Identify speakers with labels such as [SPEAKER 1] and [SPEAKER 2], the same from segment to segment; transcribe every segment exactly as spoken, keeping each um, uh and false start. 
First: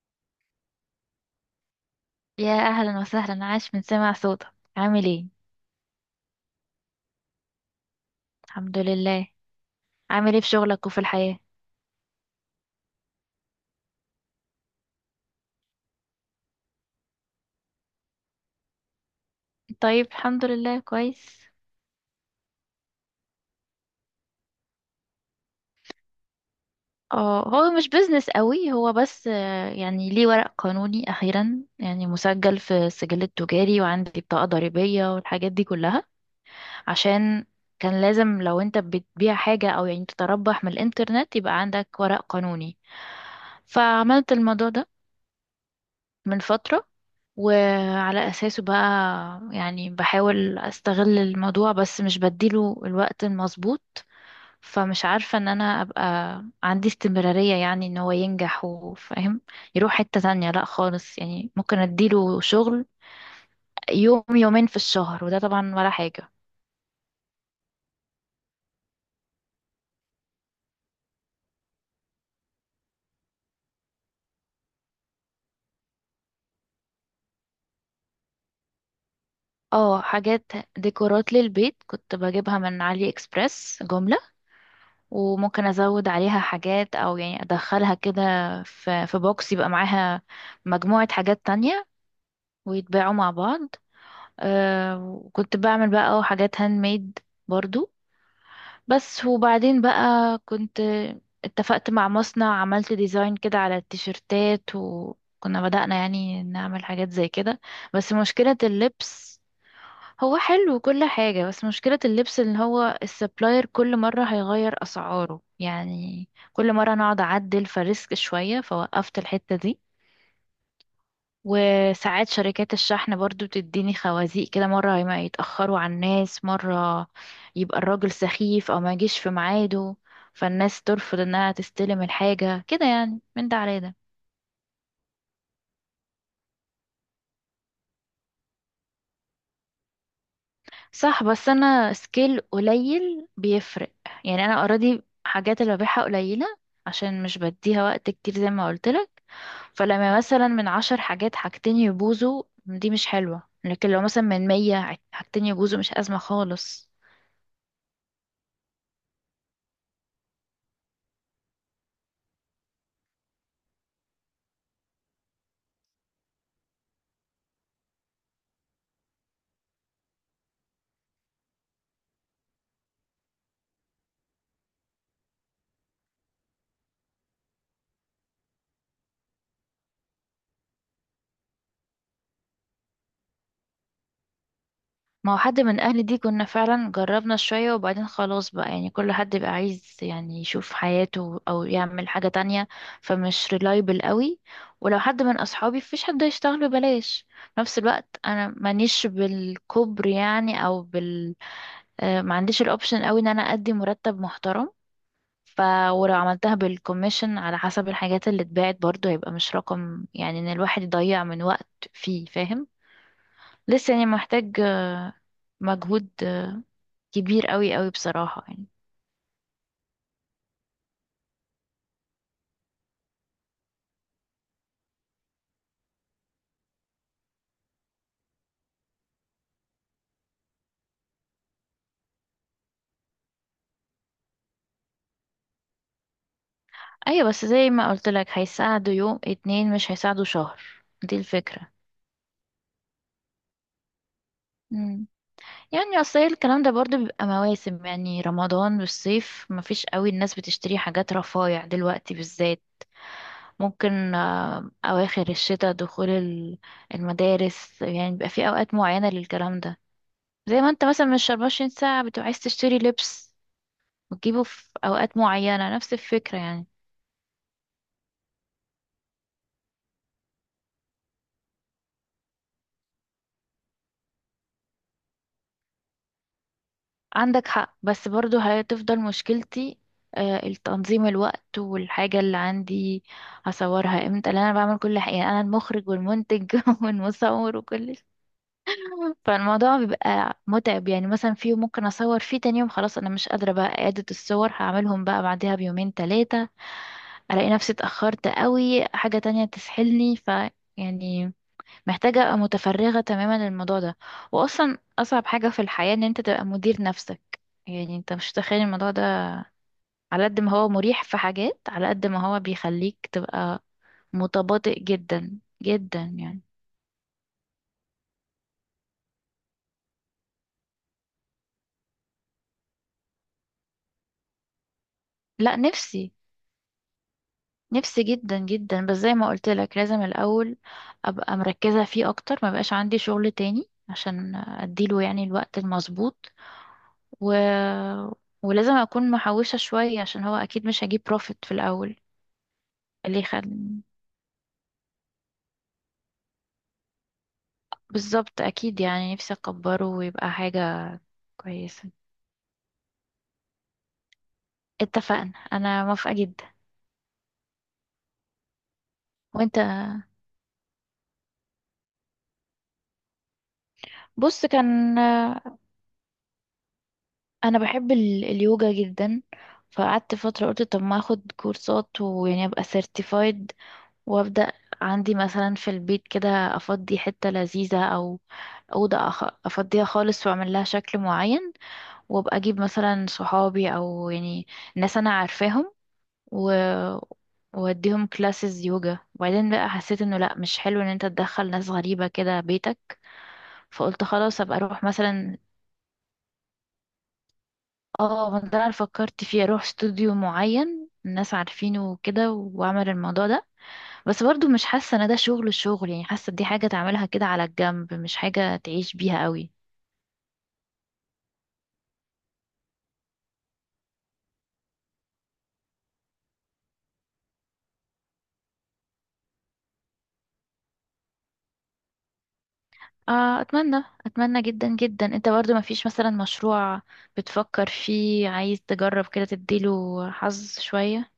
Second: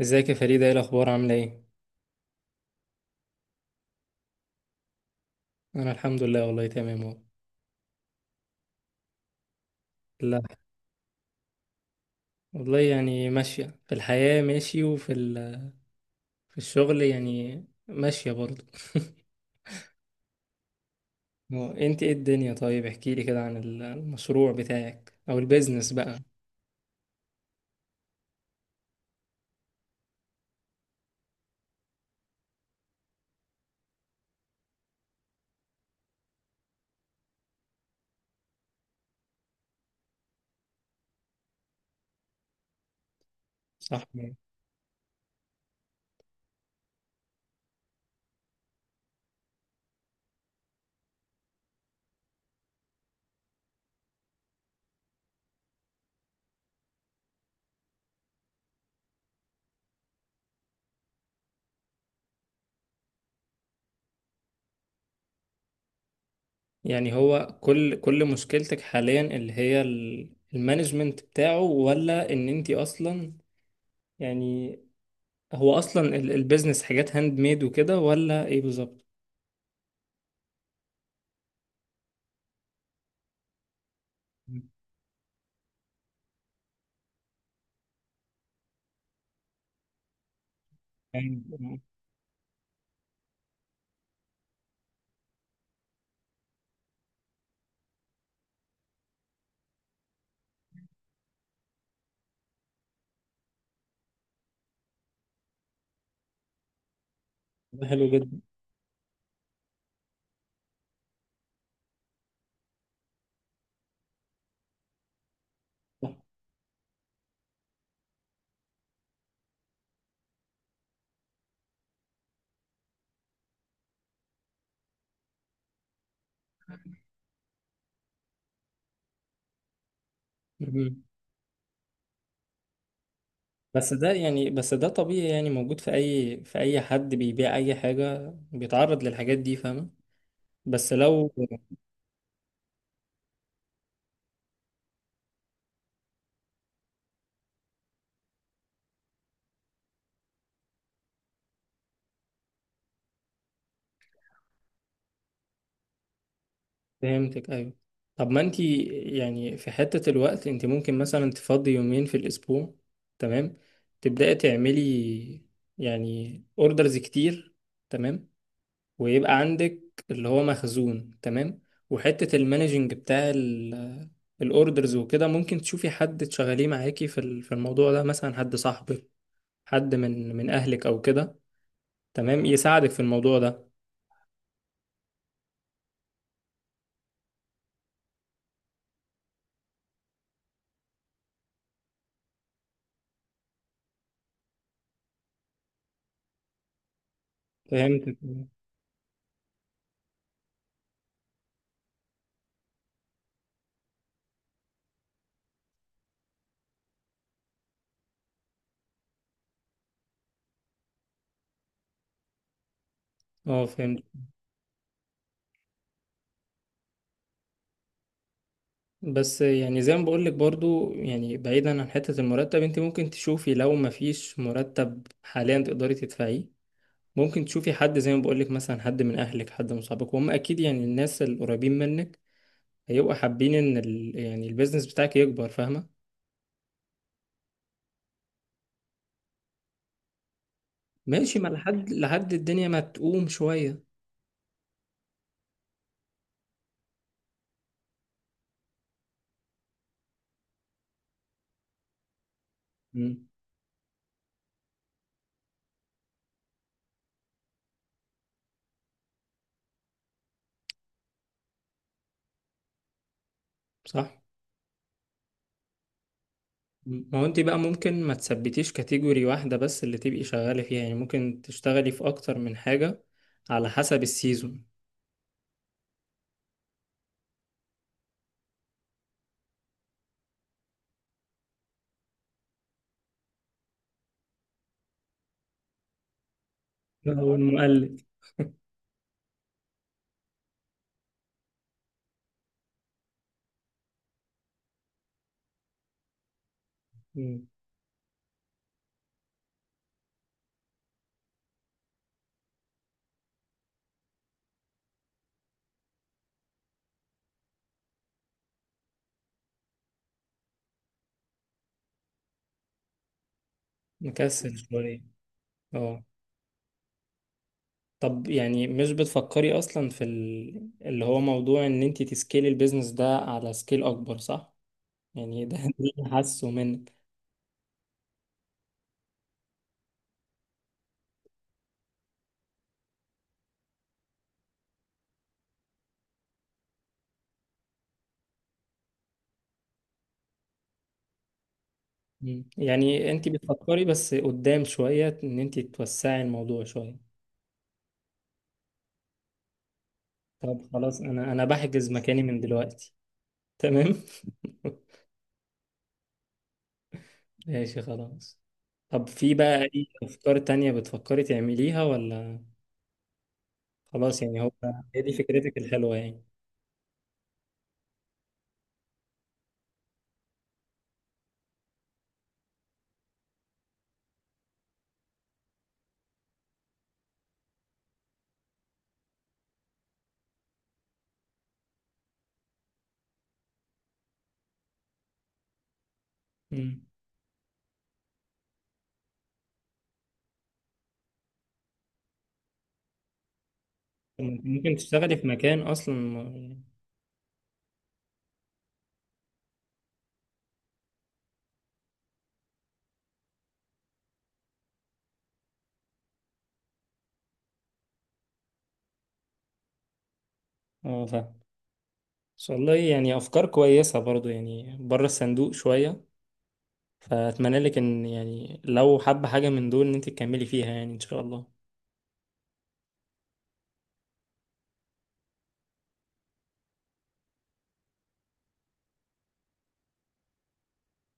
[SPEAKER 1] ازيك يا فريدة؟ ايه الاخبار؟ عاملة ايه؟
[SPEAKER 2] يا اهلا وسهلا، عاش من سمع صوتك. عامل ايه؟
[SPEAKER 1] انا الحمد لله، والله تمام اهو.
[SPEAKER 2] الحمد لله. عامل
[SPEAKER 1] لا،
[SPEAKER 2] ايه في شغلك وفي الحياة؟
[SPEAKER 1] والله يعني ماشية في الحياة ماشي، وفي ال... في الشغل يعني ماشية برضه.
[SPEAKER 2] طيب، الحمد لله، كويس.
[SPEAKER 1] هو انت ايه الدنيا؟ طيب احكي لي كده عن ال- المشروع بتاعك او البيزنس بقى.
[SPEAKER 2] اه، هو مش بيزنس قوي، هو بس آه، يعني ليه ورق قانوني اخيرا، يعني مسجل في السجل التجاري وعندي بطاقة ضريبية والحاجات دي كلها. عشان كان لازم، لو انت بتبيع حاجة او يعني تتربح من الانترنت، يبقى عندك ورق قانوني.
[SPEAKER 1] صح.
[SPEAKER 2] فعملت الموضوع ده من فترة. وعلى أساسه بقى، يعني بحاول أستغل الموضوع بس مش بديله الوقت المظبوط. فمش عارفة ان انا ابقى عندي استمرارية، يعني ان هو ينجح وفاهم يروح حتة تانية، لا خالص، يعني ممكن اديله شغل يوم يومين في الشهر وده طبعا ولا حاجة.
[SPEAKER 1] يعني هو كل كل مشكلتك حاليا اللي هي ال- المانجمنت بتاعه، ولا ان انت اصلا يعني هو اصلا ال- البيزنس حاجات هاند ميد وكده، ولا ايه بالظبط؟
[SPEAKER 2] اه، حاجات ديكورات للبيت كنت بجيبها من علي اكسبريس جملة. وممكن ازود عليها حاجات او يعني ادخلها كده في في بوكس يبقى معاها مجموعة حاجات
[SPEAKER 1] مم.
[SPEAKER 2] تانية ويتباعوا مع بعض. آه وكنت بعمل بقى حاجات هاند ميد برضو. بس وبعدين بقى كنت اتفقت مع مصنع، عملت ديزاين كده على التيشيرتات وكنا بدأنا يعني نعمل حاجات زي كده.
[SPEAKER 1] ده حلو
[SPEAKER 2] بس
[SPEAKER 1] جدا.
[SPEAKER 2] مشكلة اللبس، هو حلو وكل حاجة، بس مشكلة اللبس اللي هو السبلاير كل مرة هيغير أسعاره يعني. كل مرة نقعد أعدل فريسك شوية، فوقفت الحتة دي. وساعات شركات الشحن برضو بتديني خوازيق كده، مرة ما يتأخروا على الناس، مرة يبقى الراجل سخيف أو ما يجيش في ميعاده.
[SPEAKER 1] صح.
[SPEAKER 2] فالناس ترفض انها تستلم الحاجة، كده يعني، من ده على
[SPEAKER 1] بس
[SPEAKER 2] ده.
[SPEAKER 1] ده يعني بس ده طبيعي، يعني موجود في اي في اي حد بيبيع اي حاجة بيتعرض للحاجات دي، فاهمة؟ بس
[SPEAKER 2] صح،
[SPEAKER 1] لو...
[SPEAKER 2] بس انا سكيل قليل بيفرق، يعني انا اوريدي حاجات اللي ببيعها قليلة عشان مش بديها وقت كتير زي ما قلت لك. فلما مثلا من عشر حاجات، حاجتين يبوظوا دي مش حلوة، لكن لو مثلا من مية، حاجتين يبوظوا مش أزمة خالص.
[SPEAKER 1] فهمتك، ايوه. طب ما انت يعني في حتة الوقت، انت ممكن مثلا تفضي يومين في الاسبوع، تمام، تبدأي تعملي يعني اوردرز كتير، تمام، ويبقى عندك اللي هو مخزون، تمام. وحتة المانجنج بتاع الاوردرز وكده ممكن تشوفي حد تشغليه معاكي في ال- في الموضوع ده، مثلا حد صاحبك، حد من من اهلك او كده، تمام، يساعدك في الموضوع ده.
[SPEAKER 2] ما هو حد من اهلي دي كنا فعلا جربنا شوية، وبعدين خلاص بقى، يعني كل حد بقى عايز يعني يشوف حياته او يعمل حاجة تانية، فمش ريلايبل قوي. ولو حد من اصحابي فيش حد هيشتغل ببلاش. في نفس
[SPEAKER 1] فهمت.
[SPEAKER 2] الوقت انا مانيش بالكبر يعني او بال آه، ما عنديش الاوبشن قوي ان انا ادي مرتب محترم. ف ولو عملتها بالكوميشن على حسب الحاجات اللي اتباعت برضه هيبقى مش رقم، يعني ان الواحد يضيع من وقت فيه فاهم.
[SPEAKER 1] اه
[SPEAKER 2] لسه
[SPEAKER 1] فهمت.
[SPEAKER 2] يعني محتاج آه، مجهود آه، كبير قوي قوي بصراحة يعني.
[SPEAKER 1] بس يعني زي ما بقول لك برضو، يعني بعيدا عن حتة المرتب، انت ممكن تشوفي لو ما فيش مرتب حاليا تقدري تدفعيه، ممكن تشوفي حد زي ما بقول لك، مثلا حد من اهلك، حد من صحابك، وهم اكيد يعني الناس القريبين منك هيبقوا حابين ان ال... يعني البيزنس بتاعك يكبر، فاهمة؟
[SPEAKER 2] ايوه، بس زي ما قلت لك هيساعدوا يوم اتنين مش هيساعدوا شهر. دي
[SPEAKER 1] ماشي. ما
[SPEAKER 2] الفكرة.
[SPEAKER 1] لحد لحد الدنيا ما تقوم شوية.
[SPEAKER 2] مم. يعني اصل هي الكلام ده برضو بيبقى مواسم، يعني رمضان والصيف مفيش قوي، الناس بتشتري حاجات رفايع دلوقتي بالذات.
[SPEAKER 1] مم.
[SPEAKER 2] ممكن آه، اواخر الشتاء، دخول ال- المدارس، يعني بيبقى في اوقات معينة للكلام ده. زي ما انت مثلا مش 24 ساعة بتبقى عايز تشتري لبس
[SPEAKER 1] صح.
[SPEAKER 2] وتجيبه في اوقات معينة، نفس الفكرة يعني.
[SPEAKER 1] ما هو انت بقى ممكن ما تثبتيش كاتيجوري واحدة بس اللي تبقي شغالة فيها، يعني ممكن تشتغلي في أكتر من حاجة على حسب السيزون.
[SPEAKER 2] عندك حق، بس برضو هتفضل مشكلتي آه، التنظيم، الوقت والحاجة اللي عندي هصورها امتى، لان انا بعمل كل حاجة، يعني انا المخرج والمنتج
[SPEAKER 1] أو
[SPEAKER 2] والمصور وكل
[SPEAKER 1] المقلد.
[SPEAKER 2] شيء. فالموضوع بيبقى متعب، يعني مثلا في يوم ممكن اصور فيه، تاني يوم خلاص انا مش قادرة بقى، اعادة الصور هعملهم بقى بعدها بيومين تلاتة.
[SPEAKER 1] مم.
[SPEAKER 2] الاقي نفسي اتأخرت قوي، حاجة تانية تسحلني. ف يعني محتاجة أبقى متفرغة تماما للموضوع ده. وأصلا أصعب حاجة في الحياة إن أنت تبقى مدير نفسك، يعني أنت مش متخيل الموضوع ده. على قد ما هو مريح في حاجات، على قد ما هو بيخليك تبقى
[SPEAKER 1] مكسل
[SPEAKER 2] متباطئ
[SPEAKER 1] شوية.
[SPEAKER 2] جدا جدا
[SPEAKER 1] اه.
[SPEAKER 2] يعني.
[SPEAKER 1] طب يعني مش بتفكري أصلا في ال... اللي هو موضوع إن انت تسكيلي البيزنس ده على سكيل أكبر، صح؟ يعني ده
[SPEAKER 2] لا،
[SPEAKER 1] ده اللي
[SPEAKER 2] نفسي،
[SPEAKER 1] حاسه منك.
[SPEAKER 2] نفسي جدا جدا، بس زي ما قلت لك لازم الأول أبقى مركزة فيه أكتر، ما بقاش عندي شغل تاني عشان أديله يعني الوقت المظبوط و... ولازم أكون محوشة شوية، عشان هو أكيد مش هجيب بروفيت في الأول.
[SPEAKER 1] مم. يعني
[SPEAKER 2] اللي
[SPEAKER 1] انت
[SPEAKER 2] يخلي،
[SPEAKER 1] بتفكري بس قدام شوية إن انت توسعي الموضوع شوية.
[SPEAKER 2] بالظبط اكيد، يعني نفسي اكبره ويبقى حاجة
[SPEAKER 1] طب خلاص، أنا أنا بحجز
[SPEAKER 2] كويسة.
[SPEAKER 1] مكاني من دلوقتي. تمام؟
[SPEAKER 2] اتفقنا، انا موافقة جدا.
[SPEAKER 1] ماشي خلاص. طب في
[SPEAKER 2] وانت،
[SPEAKER 1] بقى أي أفكار تانية بتفكري تعمليها ولا خلاص؟ يعني
[SPEAKER 2] بص،
[SPEAKER 1] هو
[SPEAKER 2] كان
[SPEAKER 1] هي دي فكرتك الحلوة يعني.
[SPEAKER 2] انا بحب ال- اليوجا جدا. فقعدت فترة قلت طب ما اخد كورسات ويعني ابقى سيرتيفايد، وابدأ عندي مثلا في البيت كده، افضي حتة لذيذة او أوضة أخ- أفضيها خالص، وأعمل لها شكل معين. وأبقى أجيب مثلا صحابي أو يعني ناس أنا عارفاهم، و...
[SPEAKER 1] مم.
[SPEAKER 2] واديهم كلاسز يوجا. وبعدين بقى حسيت انه لا، مش حلو ان انت تدخل ناس غريبة كده بيتك. فقلت
[SPEAKER 1] طب ما
[SPEAKER 2] خلاص
[SPEAKER 1] أنت
[SPEAKER 2] ابقى
[SPEAKER 1] ممكن
[SPEAKER 2] اروح
[SPEAKER 1] تشتغلي في
[SPEAKER 2] مثلا.
[SPEAKER 1] مكان أصلا ما-
[SPEAKER 2] اه، ما ده انا فكرت فيه، اروح استوديو معين الناس عارفينه وكده واعمل الموضوع ده. بس برضو مش حاسة ان ده شغل الشغل، يعني حاسة دي حاجة تعملها كده على الجنب، مش حاجة تعيش بيها قوي.
[SPEAKER 1] اه فاهم. إن شاء الله، يعني أفكار كويسة برضو يعني بره الصندوق شوية. فأتمنى لك إن يعني لو حابة حاجة من دول إن أنت تكملي فيها يعني إن شاء الله.
[SPEAKER 2] آه اتمنى، اتمنى جدا جدا. انت برضو ما فيش مثلا مشروع بتفكر فيه عايز تجرب كده تديله حظ شوية؟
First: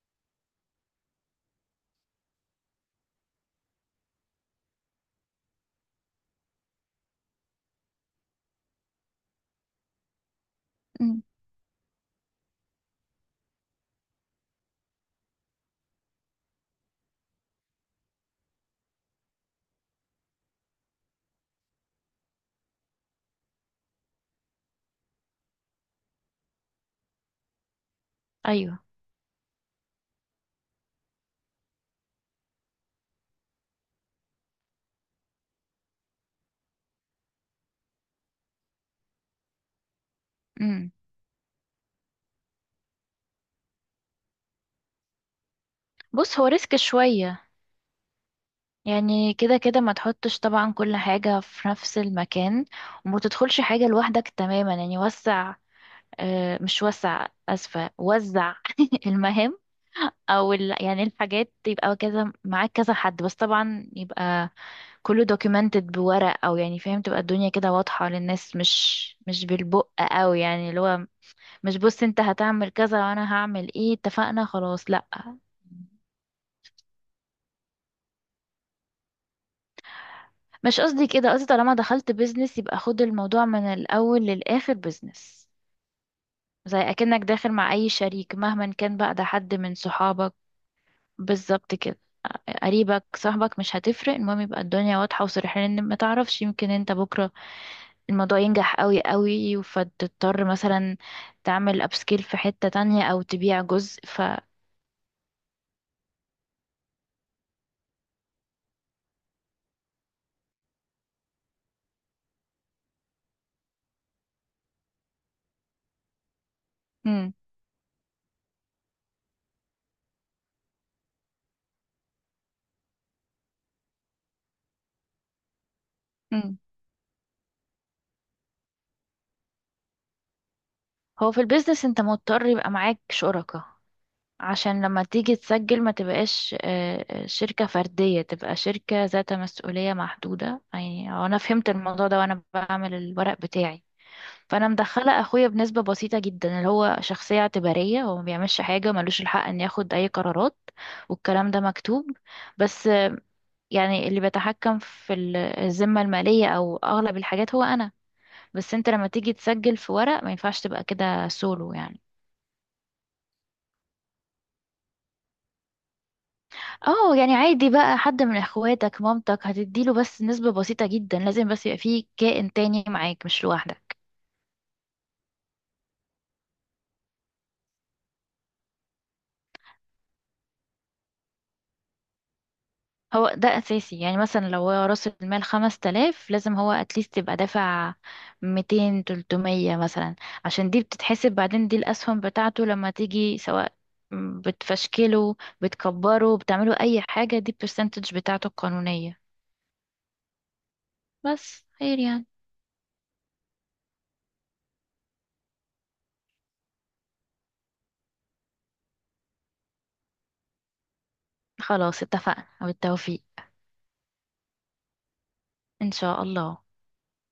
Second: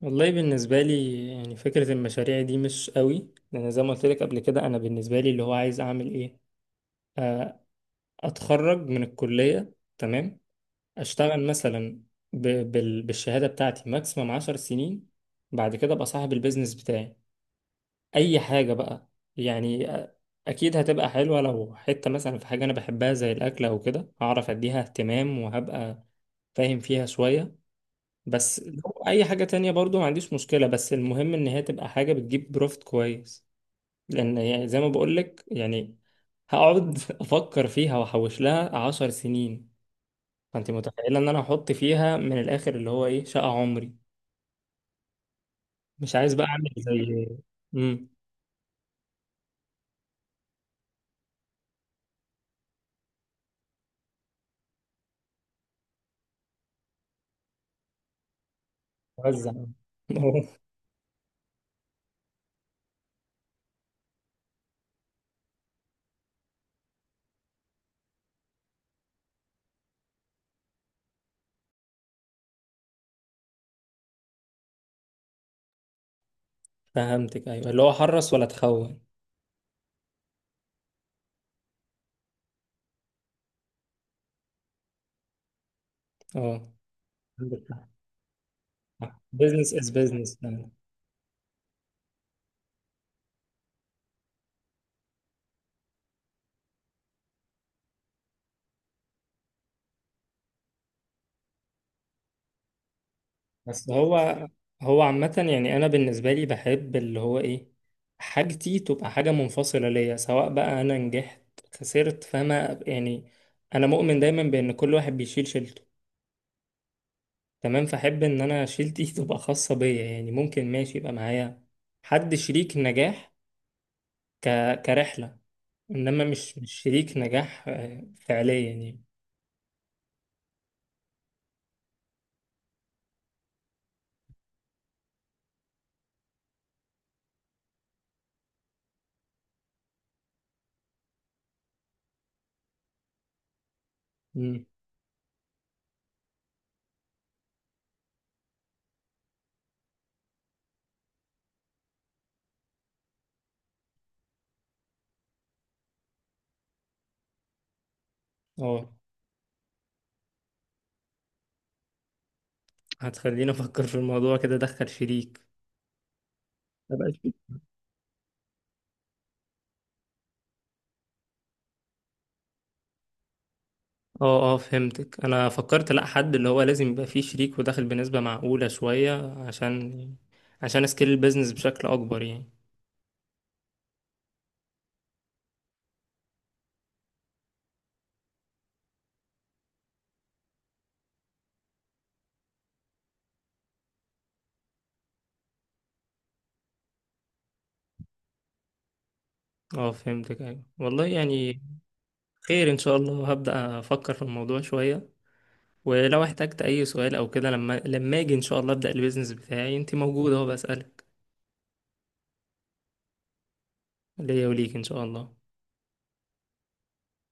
[SPEAKER 1] والله بالنسبة لي يعني فكرة المشاريع دي مش قوي، لأن زي ما قلت لك قبل كده أنا بالنسبة لي اللي هو عايز أعمل إيه، آه، أتخرج من الكلية، تمام،
[SPEAKER 2] مم.
[SPEAKER 1] اشتغل مثلا ب... بال... بالشهاده بتاعتي ماكسيمم 10 سنين، بعد كده ابقى صاحب البيزنس بتاعي، اي حاجه بقى. يعني أ- اكيد هتبقى حلوه، لو حته مثلا في حاجه انا بحبها زي الاكل او كده، هعرف اديها اهتمام وهبقى فاهم فيها شويه. بس
[SPEAKER 2] ايوه،
[SPEAKER 1] لو اي حاجه تانية برضو ما عنديش مشكله، بس المهم ان هي تبقى حاجه بتجيب بروفت كويس. لان يعني زي ما بقولك يعني هقعد افكر فيها واحوش لها عشر سنين. فانت متخيله ان انا احط فيها من الاخر اللي هو ايه شقه عمري. مش عايز
[SPEAKER 2] بص،
[SPEAKER 1] بقى
[SPEAKER 2] هو
[SPEAKER 1] اعمل
[SPEAKER 2] ريسك
[SPEAKER 1] زي
[SPEAKER 2] شوية
[SPEAKER 1] امم
[SPEAKER 2] يعني، كده كده ما تحطش طبعا كل حاجة في نفس المكان. وما تدخلش حاجة لوحدك تماما، يعني وسع، آه، مش وسع، أسفة، وزع
[SPEAKER 1] وزع
[SPEAKER 2] المهام. او ال... يعني الحاجات يبقى كذا معاك كذا حد، بس طبعا يبقى كله documented بورق او يعني فاهم، تبقى الدنيا كده واضحة للناس، مش مش بالبق قوي، يعني اللي هو مش بص انت هتعمل كذا وانا هعمل ايه اتفقنا خلاص لا.
[SPEAKER 1] فهمتك، ايوه، اللي هو حرص ولا تخون.
[SPEAKER 2] مش قصدي كده، قصدي طالما دخلت بيزنس يبقى خد الموضوع من الأول للآخر بيزنس.
[SPEAKER 1] اه
[SPEAKER 2] زي أكنك داخل
[SPEAKER 1] عندك
[SPEAKER 2] مع أي شريك مهما كان بقى،
[SPEAKER 1] حق،
[SPEAKER 2] ده حد
[SPEAKER 1] بزنس
[SPEAKER 2] من
[SPEAKER 1] از
[SPEAKER 2] صحابك.
[SPEAKER 1] بزنس.
[SPEAKER 2] بالظبط كده، قريبك، صاحبك، مش هتفرق، المهم يبقى الدنيا واضحة وصريحة، لأن ما تعرفش، يمكن انت بكرة الموضوع ينجح قوي قوي فتضطر مثلا تعمل أبسكيل في حتة تانية أو تبيع
[SPEAKER 1] بس
[SPEAKER 2] جزء. ف
[SPEAKER 1] هو هو عامه، يعني انا بالنسبه لي بحب اللي هو ايه، حاجتي تبقى حاجه منفصله ليا، سواء بقى انا نجحت خسرت، فما يعني انا مؤمن دايما بان كل واحد بيشيل شيلته.
[SPEAKER 2] مم.
[SPEAKER 1] تمام. فأحب إن أنا شيلتي تبقى خاصة بيا، يعني ممكن ماشي يبقى معايا حد شريك نجاح، ك... كرحلة، إنما مش
[SPEAKER 2] مم.
[SPEAKER 1] مش شريك نجاح آه، فعليا يعني.
[SPEAKER 2] هو في البيزنس انت مضطر يبقى معاك شركاء. عشان لما تيجي تسجل ما تبقاش آه، آه، شركة فردية، تبقى شركة ذات مسؤولية محدودة، يعني هو أنا فهمت الموضوع ده وأنا بعمل الورق بتاعي.
[SPEAKER 1] مم.
[SPEAKER 2] فأنا مدخلة أخويا بنسبة بسيطة جدا، اللي هو شخصية اعتبارية، هو ما بيعملش حاجة، ملوش الحق إن ياخد أي قرارات، والكلام ده مكتوب. بس آه، يعني اللي بيتحكم في ال- الذمة المالية أو أغلب الحاجات هو أنا. بس
[SPEAKER 1] اه
[SPEAKER 2] أنت لما تيجي تسجل في ورق ما ينفعش تبقى كده سولو يعني.
[SPEAKER 1] هتخليني أفكر في الموضوع كده أدخل شريك، ابقى
[SPEAKER 2] اه،
[SPEAKER 1] شريك.
[SPEAKER 2] يعني عادي بقى، حد من اخواتك، مامتك، هتديله بس نسبة بسيطة جدا، لازم بس يبقى فيه كائن تاني معاك مش لوحدك.
[SPEAKER 1] اه اه فهمتك، أنا فكرت لأ حد اللي هو لازم يبقى فيه شريك وداخل بنسبة معقولة شوية عشان عشان أسكيل البيزنس بشكل أكبر يعني.
[SPEAKER 2] هو ده اساسي، يعني مثلا لو هو راس المال خمس تلاف، لازم هو اتليست يبقى دافع ميتين تلتمية مثلا، عشان دي بتتحسب بعدين، دي الاسهم بتاعته لما تيجي سواء بتفشكله بتكبره بتعمله اي حاجة، دي البرسنتج بتاعته القانونية.
[SPEAKER 1] اه فهمتك أيوة والله يعني.
[SPEAKER 2] بس خير يعني.
[SPEAKER 1] خير إن شاء الله، هبدأ أفكر في الموضوع شوية. ولو احتجت اي سؤال او كده، لما لما اجي ان شاء الله ابدا البيزنس بتاعي انت موجوده اهو بسالك.
[SPEAKER 2] خلاص اتفقنا وبالتوفيق
[SPEAKER 1] ليا وليك ان شاء الله
[SPEAKER 2] ان شاء الله.